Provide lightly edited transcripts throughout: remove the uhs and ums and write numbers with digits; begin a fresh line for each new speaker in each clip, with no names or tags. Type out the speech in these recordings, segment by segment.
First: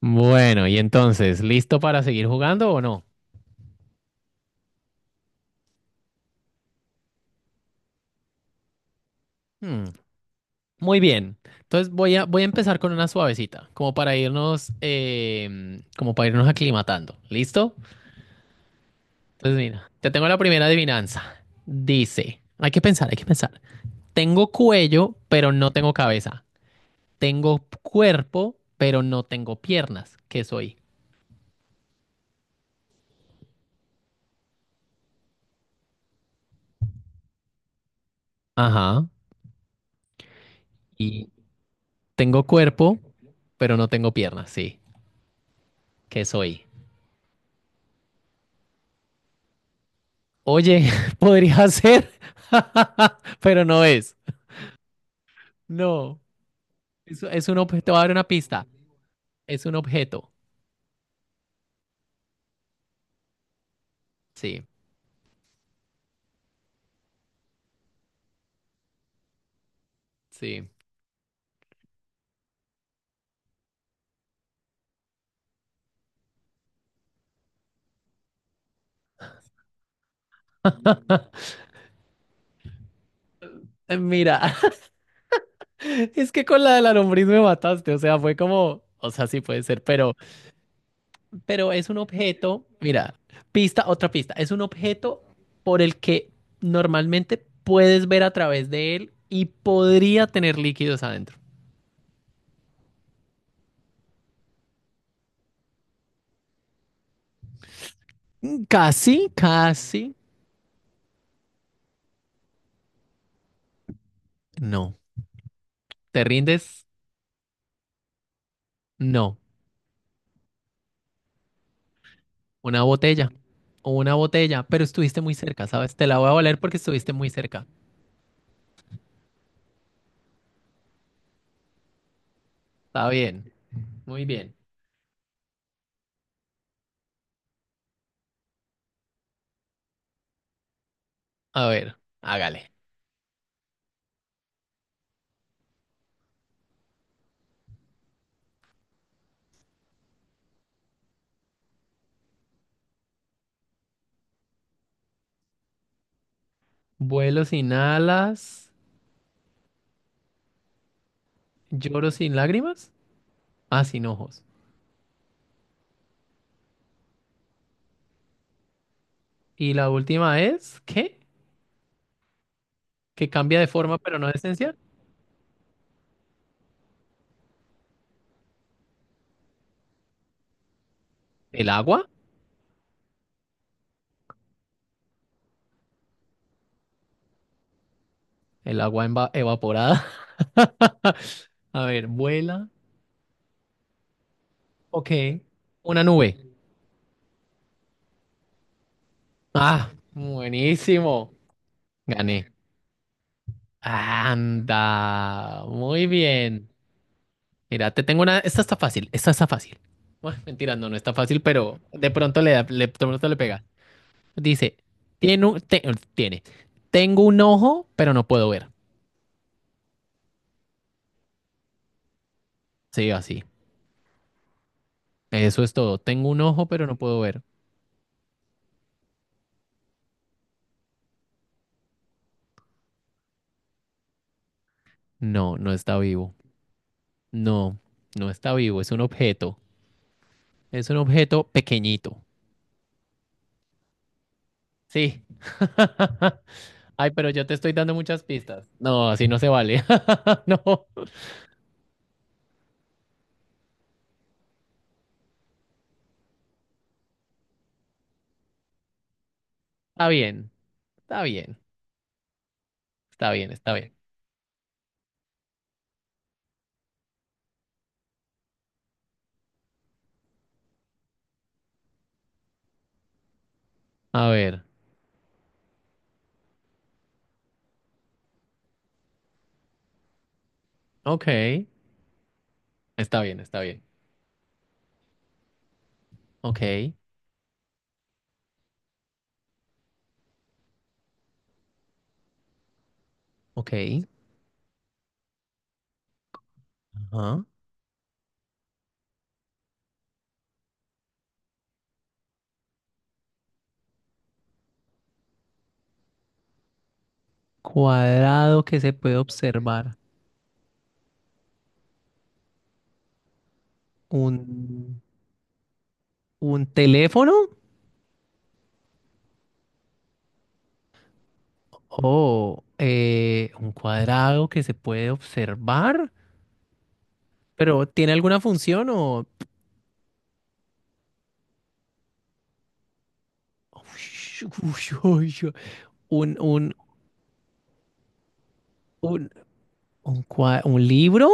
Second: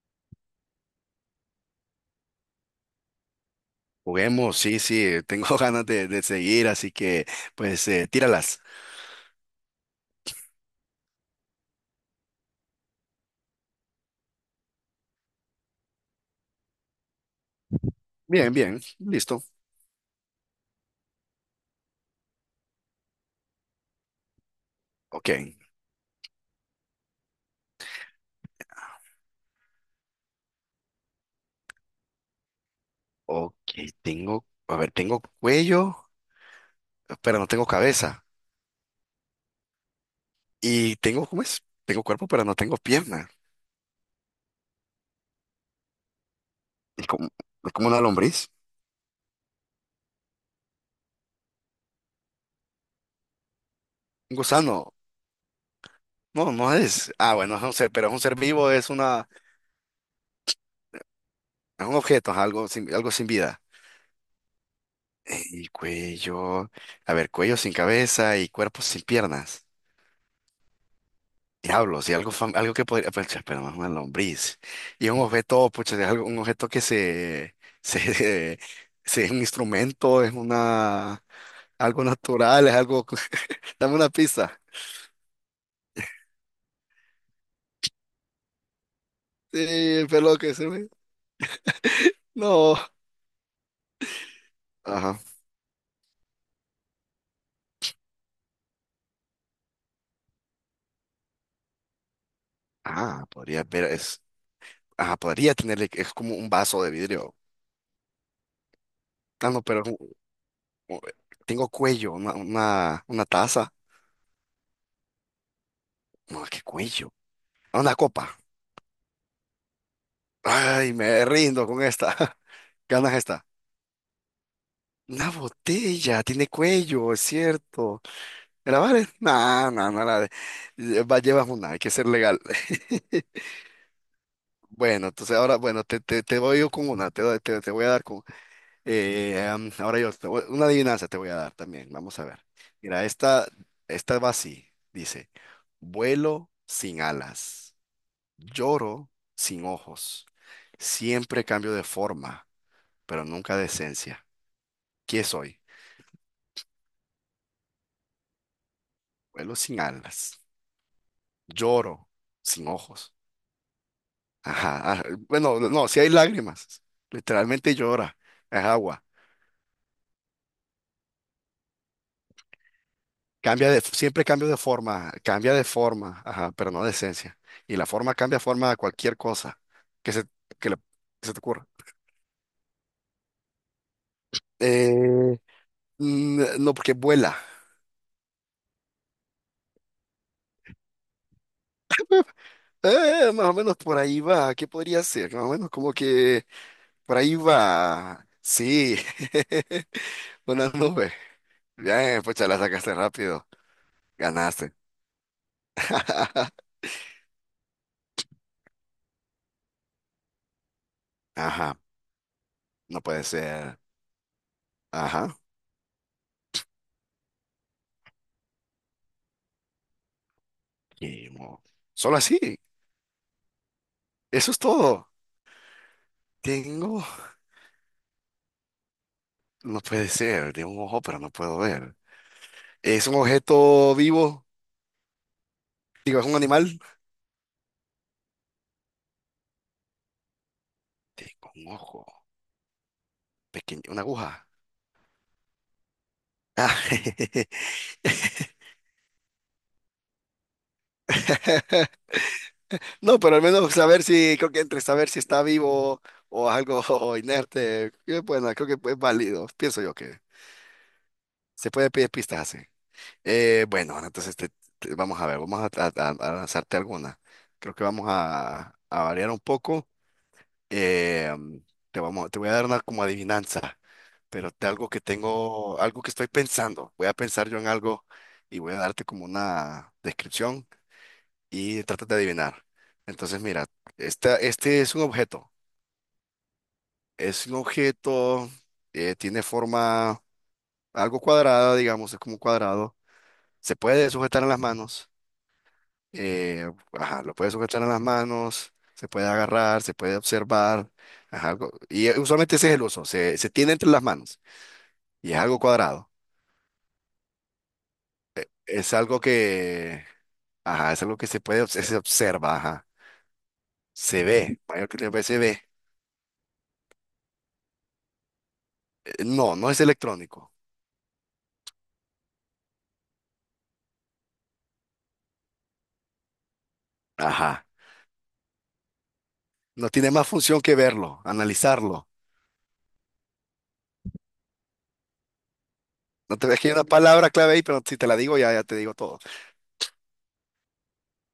Bueno, y entonces, ¿listo para seguir jugando o no?
Juguemos, sí, sí, tengo ganas de seguir, así que pues tíralas.
Hmm, muy bien. Entonces voy a empezar con una suavecita, como para irnos, como para irnos aclimatando. ¿Listo?
Bien, bien, listo.
Entonces, mira, te tengo la primera adivinanza. Dice, hay que pensar, hay que pensar. Tengo cuello,
Ok,
pero no tengo cabeza. Tengo cuerpo, pero no tengo piernas. ¿Qué soy?
ok, tengo, a ver, tengo cuello, pero no tengo cabeza.
Ajá.
Y tengo,
Y
¿cómo es? Tengo cuerpo,
tengo
pero no tengo
cuerpo,
pierna.
pero no tengo piernas, sí. ¿Qué soy?
Es como, es como una lombriz,
Oye, podría ser, pero no es.
un gusano.
No,
No, no es. Ah,
es
bueno,
un
es un
objeto.
ser,
Te voy a
pero
dar
es un
una
ser
pista.
vivo, es una,
Es un objeto.
es un objeto, es algo sin vida.
Sí,
Y cuello, a ver, cuello sin cabeza y cuerpo sin piernas.
sí.
Diablos, y algo, algo que podría, pucha, pero más una lombriz. Y un objeto, pucha, es algo, un objeto que se, se, es un instrumento, es una, algo natural, es algo, dame una
Mira,
pista.
es que con la de la lombriz me mataste. O sea, fue como, o sea, sí puede ser,
Sí, pero que se me,
pero es un objeto.
no.
Mira, pista, otra pista. Es un
Ajá.
objeto por el que normalmente puedes ver a través de él y podría tener líquidos adentro.
Ah, podría ver, es, ah, podría tenerle, es como un vaso de vidrio.
Casi,
Ah, no, pero es
casi.
un- tengo cuello, una taza.
No. ¿Te
No, qué
rindes?
cuello. Ah, una copa.
No.
Ay, me rindo con esta.
Una
Ganas
botella.
esta.
O una botella, pero estuviste
Una
muy cerca, ¿sabes? Te la
botella,
voy a
tiene
valer porque estuviste
cuello, es
muy cerca.
cierto. ¿Grabar, la vale? No, no, no la va, llevas una, hay que ser legal.
Está bien, muy bien.
Bueno, entonces ahora, bueno, te voy yo con una, te, te, te voy a dar con… ahora yo, una adivinanza te voy a dar
A
también,
ver,
vamos a ver.
hágale.
Mira, esta va así, dice, vuelo sin alas, lloro sin ojos, siempre cambio de forma, pero nunca de esencia. ¿Qué soy?
Vuelo sin alas,
Vuelo sin alas. Lloro
lloro sin
sin
lágrimas,
ojos.
ah, sin ojos.
Ajá. Bueno, no, si hay lágrimas. Literalmente llora. Es agua.
Y la última es, ¿qué? Que cambia de
Cambia de,
forma, pero
siempre
no de
cambio de
esencia.
forma, cambia de forma, ajá, pero no de esencia. Y la forma cambia forma a cualquier cosa que se, que le- que se te ocurra.
¿El agua?
Eh, no, porque vuela.
El evaporada. A ver, vuela.
Más o menos por ahí va. ¿Qué podría
Ok.
ser? Más o menos como
Una nube.
que por ahí va. Sí.
Ah,
Una nube.
buenísimo.
Bien, pucha,
Gané.
la sacaste rápido. Ganaste.
Anda. Muy bien. Mira, te tengo una. Esta está fácil, esta está fácil. Bueno, mentira, no, no está fácil, pero
Ajá,
de pronto le da, de
no puede
pronto le pega.
ser.
Dice,
Ajá,
tiene un, te- tiene, tengo un ojo, pero no puedo ver.
y mo- solo así.
Sí, así.
Eso es todo.
Eso es todo. Tengo un ojo, pero no
Tengo,
puedo ver.
no puede ser, tengo un ojo, pero no puedo ver. ¿Es un objeto vivo?
No, no está
Digo, ¿es
vivo.
un animal?
No, no está vivo. Es un objeto. Es un objeto
Tengo un ojo,
pequeñito.
pequeño, una aguja.
Sí.
Ah,
Ay, pero yo te estoy dando muchas pistas. No, así no se vale. No.
no, pero al menos saber si, creo que entre saber si está vivo o algo inerte, bueno, creo que es válido. Pienso yo
Está
que
bien. Está bien.
se puede pedir pistas así.
Está bien, está
Bueno,
bien.
ahora entonces vamos a ver, vamos a, a lanzarte alguna. Creo que vamos a variar un poco. Eh, mm, te vamos, te voy a dar una como adivinanza,
A
pero
ver.
de algo que tengo, algo que estoy pensando. Voy a pensar yo en algo y voy a darte como una descripción
Ok,
y trata de adivinar.
está bien,
Entonces,
está
mira,
bien.
esta, este es un objeto.
Ok,
Es un objeto, tiene forma algo cuadrada, digamos, es como un cuadrado.
Ok.
Se puede sujetar en las manos ajá, lo
Ajá.
puede sujetar en las manos, se puede agarrar, se puede observar, ajá, algo, y usualmente ese es el uso, se tiene entre las manos y es algo cuadrado,
Cuadrado que se
es
puede
algo
observar.
que, ajá, es algo que se puede, se observa, ajá, se
Un,
ve, mayor que ve, se ve,
un teléfono
No, no es electrónico,
o un cuadrado que se puede observar.
ajá,
Pero ¿tiene alguna función o...
no tiene más función que verlo, analizarlo.
Ush, ush, ush, ush. un,
No te, es que
un,
hay una palabra clave ahí, pero si te la digo ya, ya te digo todo.
un, un libro,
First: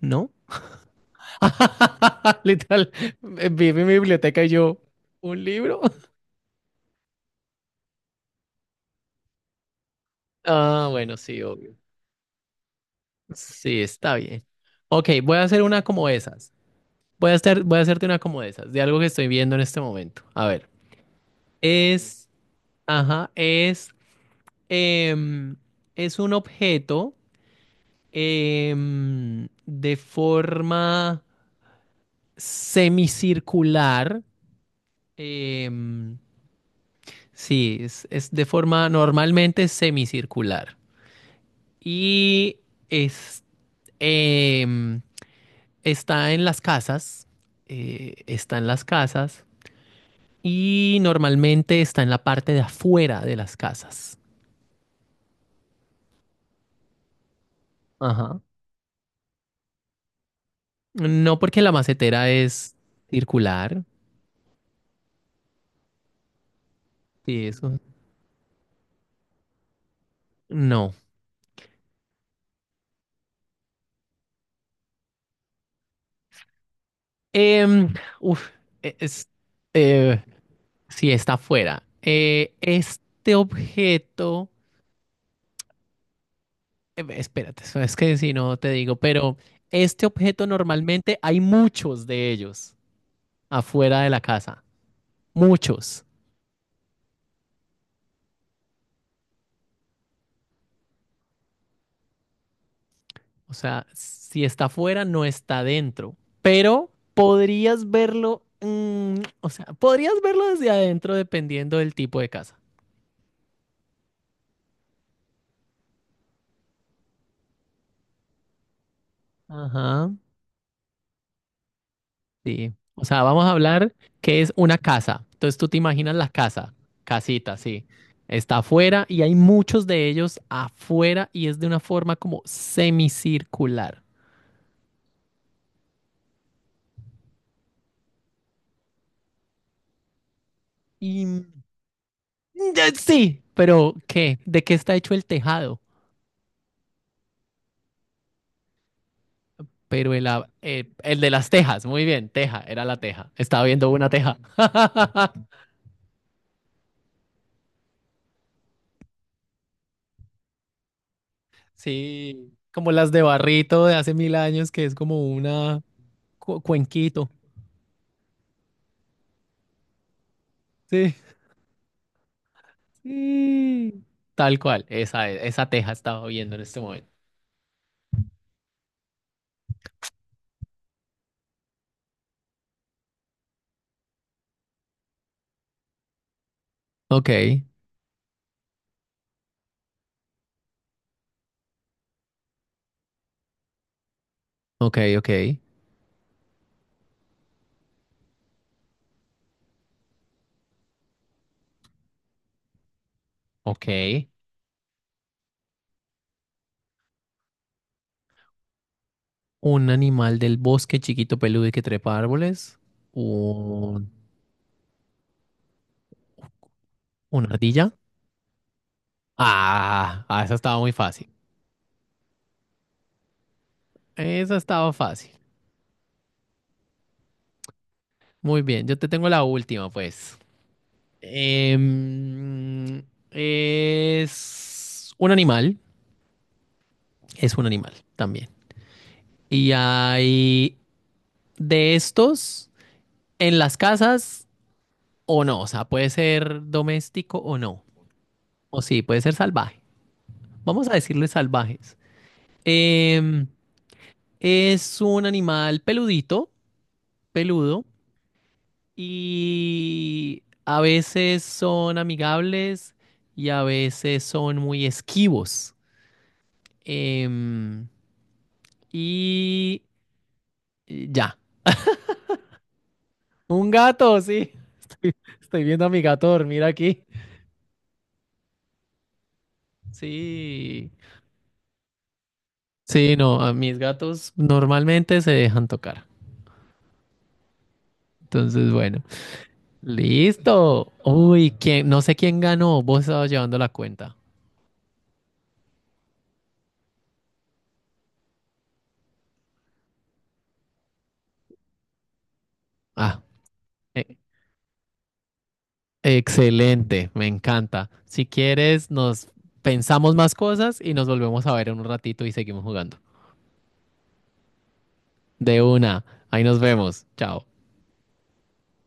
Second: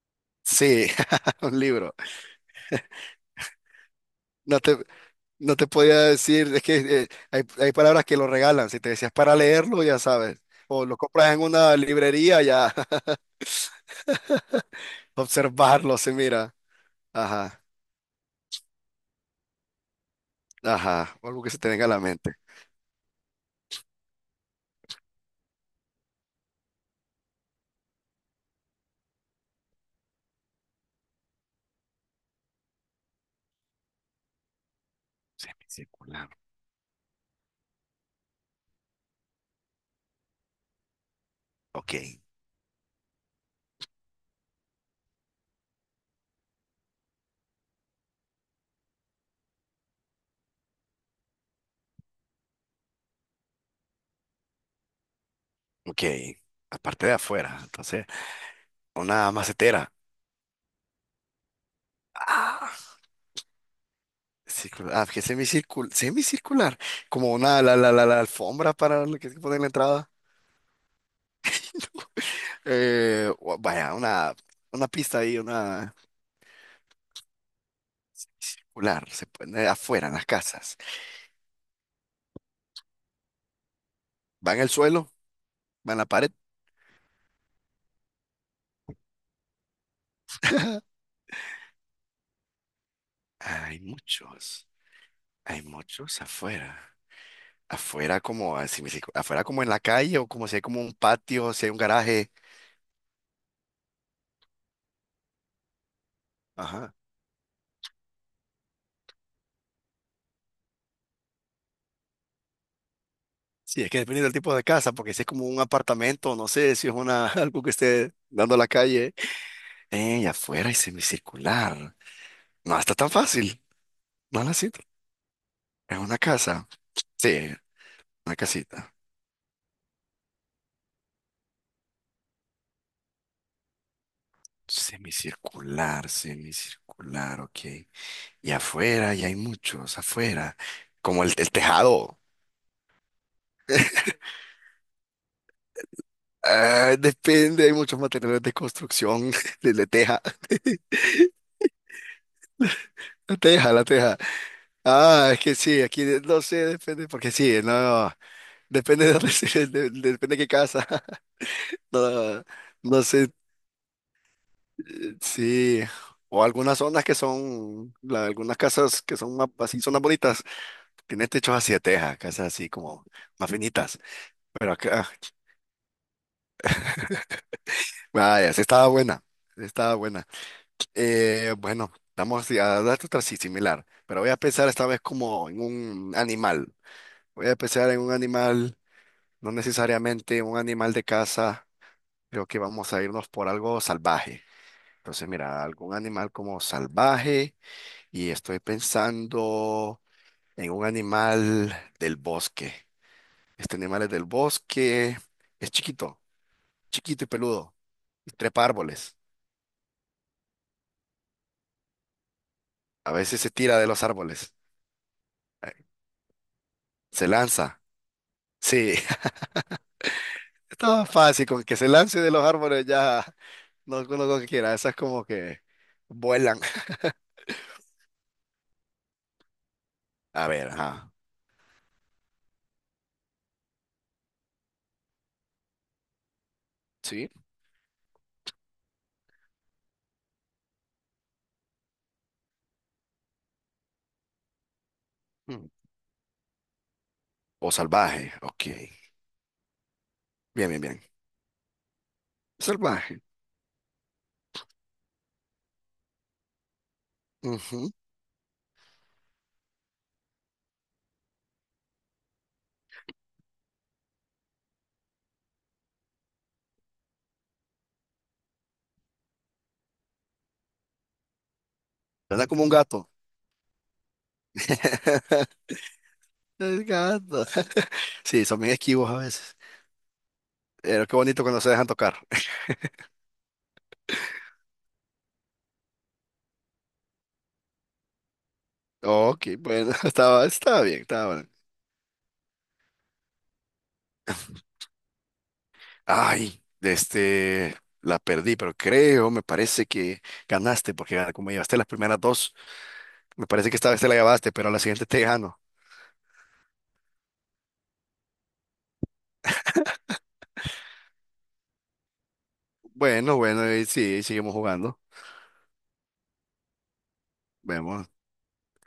¿no?
Sí, un libro.
Literal, vi mi biblioteca y
no
yo,
te
¿un
No te
libro?
podía decir, es que hay palabras que lo regalan. Si te decías para leerlo, ya sabes. O
Ah,
lo
bueno,
compras
sí,
en una
ok.
librería, ya.
Sí, está bien. Ok, voy a hacer una
Observarlo,
como
se
esas.
mira. Ajá,
Voy a hacerte una como esas, de algo que estoy viendo en este momento. A ver,
ajá. O algo que se te venga a la
es,
mente.
ajá, es, em, es un objeto de forma semicircular. em,
Semicircular.
sí, es de forma normalmente semicircular.
Ok,
Y es, em, Está en las casas, está en las casas y normalmente está en la parte de afuera de las casas.
ok. Aparte de afuera. Entonces,
Ajá.
una macetera.
No porque la macetera es
Ah,
circular,
circular. Ah, que semicircular. Semicircular. Como
sí,
una, la,
eso.
la, la, la alfombra para lo que se pone en la entrada.
No.
Vaya, una pista ahí, una.
Em, uf,
Circular, se
es,
pone afuera, en
eh,
las casas.
sí, está afuera. Este objeto,
Va en el suelo, va en la pared.
espérate, eso es que si no te digo, pero este objeto normalmente hay muchos de ellos
Hay
afuera de la casa.
muchos, hay
Muchos.
muchos afuera. Afuera como, así me dice, afuera como en la calle o como si hay como un patio, si hay un garaje.
O sea, si está afuera, no está dentro. Pero
Ajá.
podrías verlo, mm, o sea, podrías verlo desde adentro dependiendo del tipo de casa.
Sí, es que depende del tipo de casa, porque si es como un apartamento, no sé, si es una, algo que esté dando a la calle.
Ajá,
Y afuera y semicircular.
sí.
No está
O
tan
sea, vamos a
fácil.
hablar que
No
es
la
una
siento.
casa. Entonces tú te
Es
imaginas
una
la
casa.
casa,
Sí,
casita, sí.
una
Está
casita.
afuera y hay muchos de ellos afuera y es de una forma como semicircular.
Semicircular, semicircular, ok. Y afuera, y hay muchos afuera, como
Y
el
mm,
tejado.
sí, pero ¿qué? ¿De qué está hecho el tejado?
Ah, depende, hay muchos materiales de construcción, de
Pero
teja,
el, el de las tejas, muy bien, teja, era la teja.
la
Estaba
teja, la
viendo una
teja.
teja.
Ah, es que sí, aquí no sé, depende, porque sí, no, depende de dónde depende de qué casa. No,
Sí, como
no
las de
sé,
Barrito de hace 1000 años, que es como
sí,
una
o algunas zonas que
cuenquito.
son, algunas casas que son más, así, zonas bonitas,
Sí,
tienen techos así de teja, casas así como más finitas.
sí. Tal
Pero
cual,
acá, ah,
esa teja estaba viendo en este momento.
vaya, sí estaba buena, sí estaba buena. Bueno, vamos a darte otra sí, similar, pero voy a pensar esta vez como en un animal.
Ok,
Voy a pensar en un animal, no necesariamente un animal de casa. Creo que vamos a irnos por algo salvaje.
ok,
Entonces,
ok,
mira, algún animal como salvaje y estoy pensando en un animal del bosque. Este
ok.
animal es del bosque, es chiquito, chiquito y peludo, y trepa árboles.
Un animal del bosque chiquito peludo y que trepa árboles.
A veces se tira de los
Un,
árboles, eh, se
una
lanza.
ardilla.
Sí.
Ah, ah, esa estaba muy
Estaba
fácil.
fácil, con que se lance de los árboles ya no con lo que
Esa
quiera.
estaba
Esas como
fácil.
que vuelan.
Muy bien, yo te tengo la última, pues.
A ver, ajá.
Em, es un animal,
¿Sí?
es un animal también. Y hay de estos en las casas o no, o
Mm.
sea, puede ser doméstico o
O
no,
salvaje, ok.
o sí, puede ser salvaje.
Bien, bien,
Vamos a
bien.
decirle salvajes.
Salvaje.
Em, es un animal peludito, peludo,
Ujú.
y a veces son amigables y a veces son muy esquivos. Em, y y ya.
Anda como un gato.
Un gato, sí. Estoy, estoy viendo a mi gato dormir
El
aquí.
gato. Sí, son bien esquivos a veces.
Sí.
Pero qué bonito cuando se dejan tocar.
Sí, no, a mis gatos normalmente se dejan tocar. Entonces, bueno.
Ok, bueno, estaba, estaba
Listo.
bien, estaba
Uy,
bien.
¿quién? No sé quién ganó. Vos estabas llevando la cuenta.
Ay, este, la perdí, pero creo, me parece que ganaste porque como llevaste las primeras dos.
Ah.
Me parece que esta vez te la
eh,
llevaste, pero a la siguiente te gano.
Excelente, me encanta. Si quieres, nos pensamos más cosas y nos volvemos a ver en un ratito y seguimos jugando.
Bueno, bueno, y sí, seguimos jugando.
De una, ahí nos vemos. Chao.
Vemos.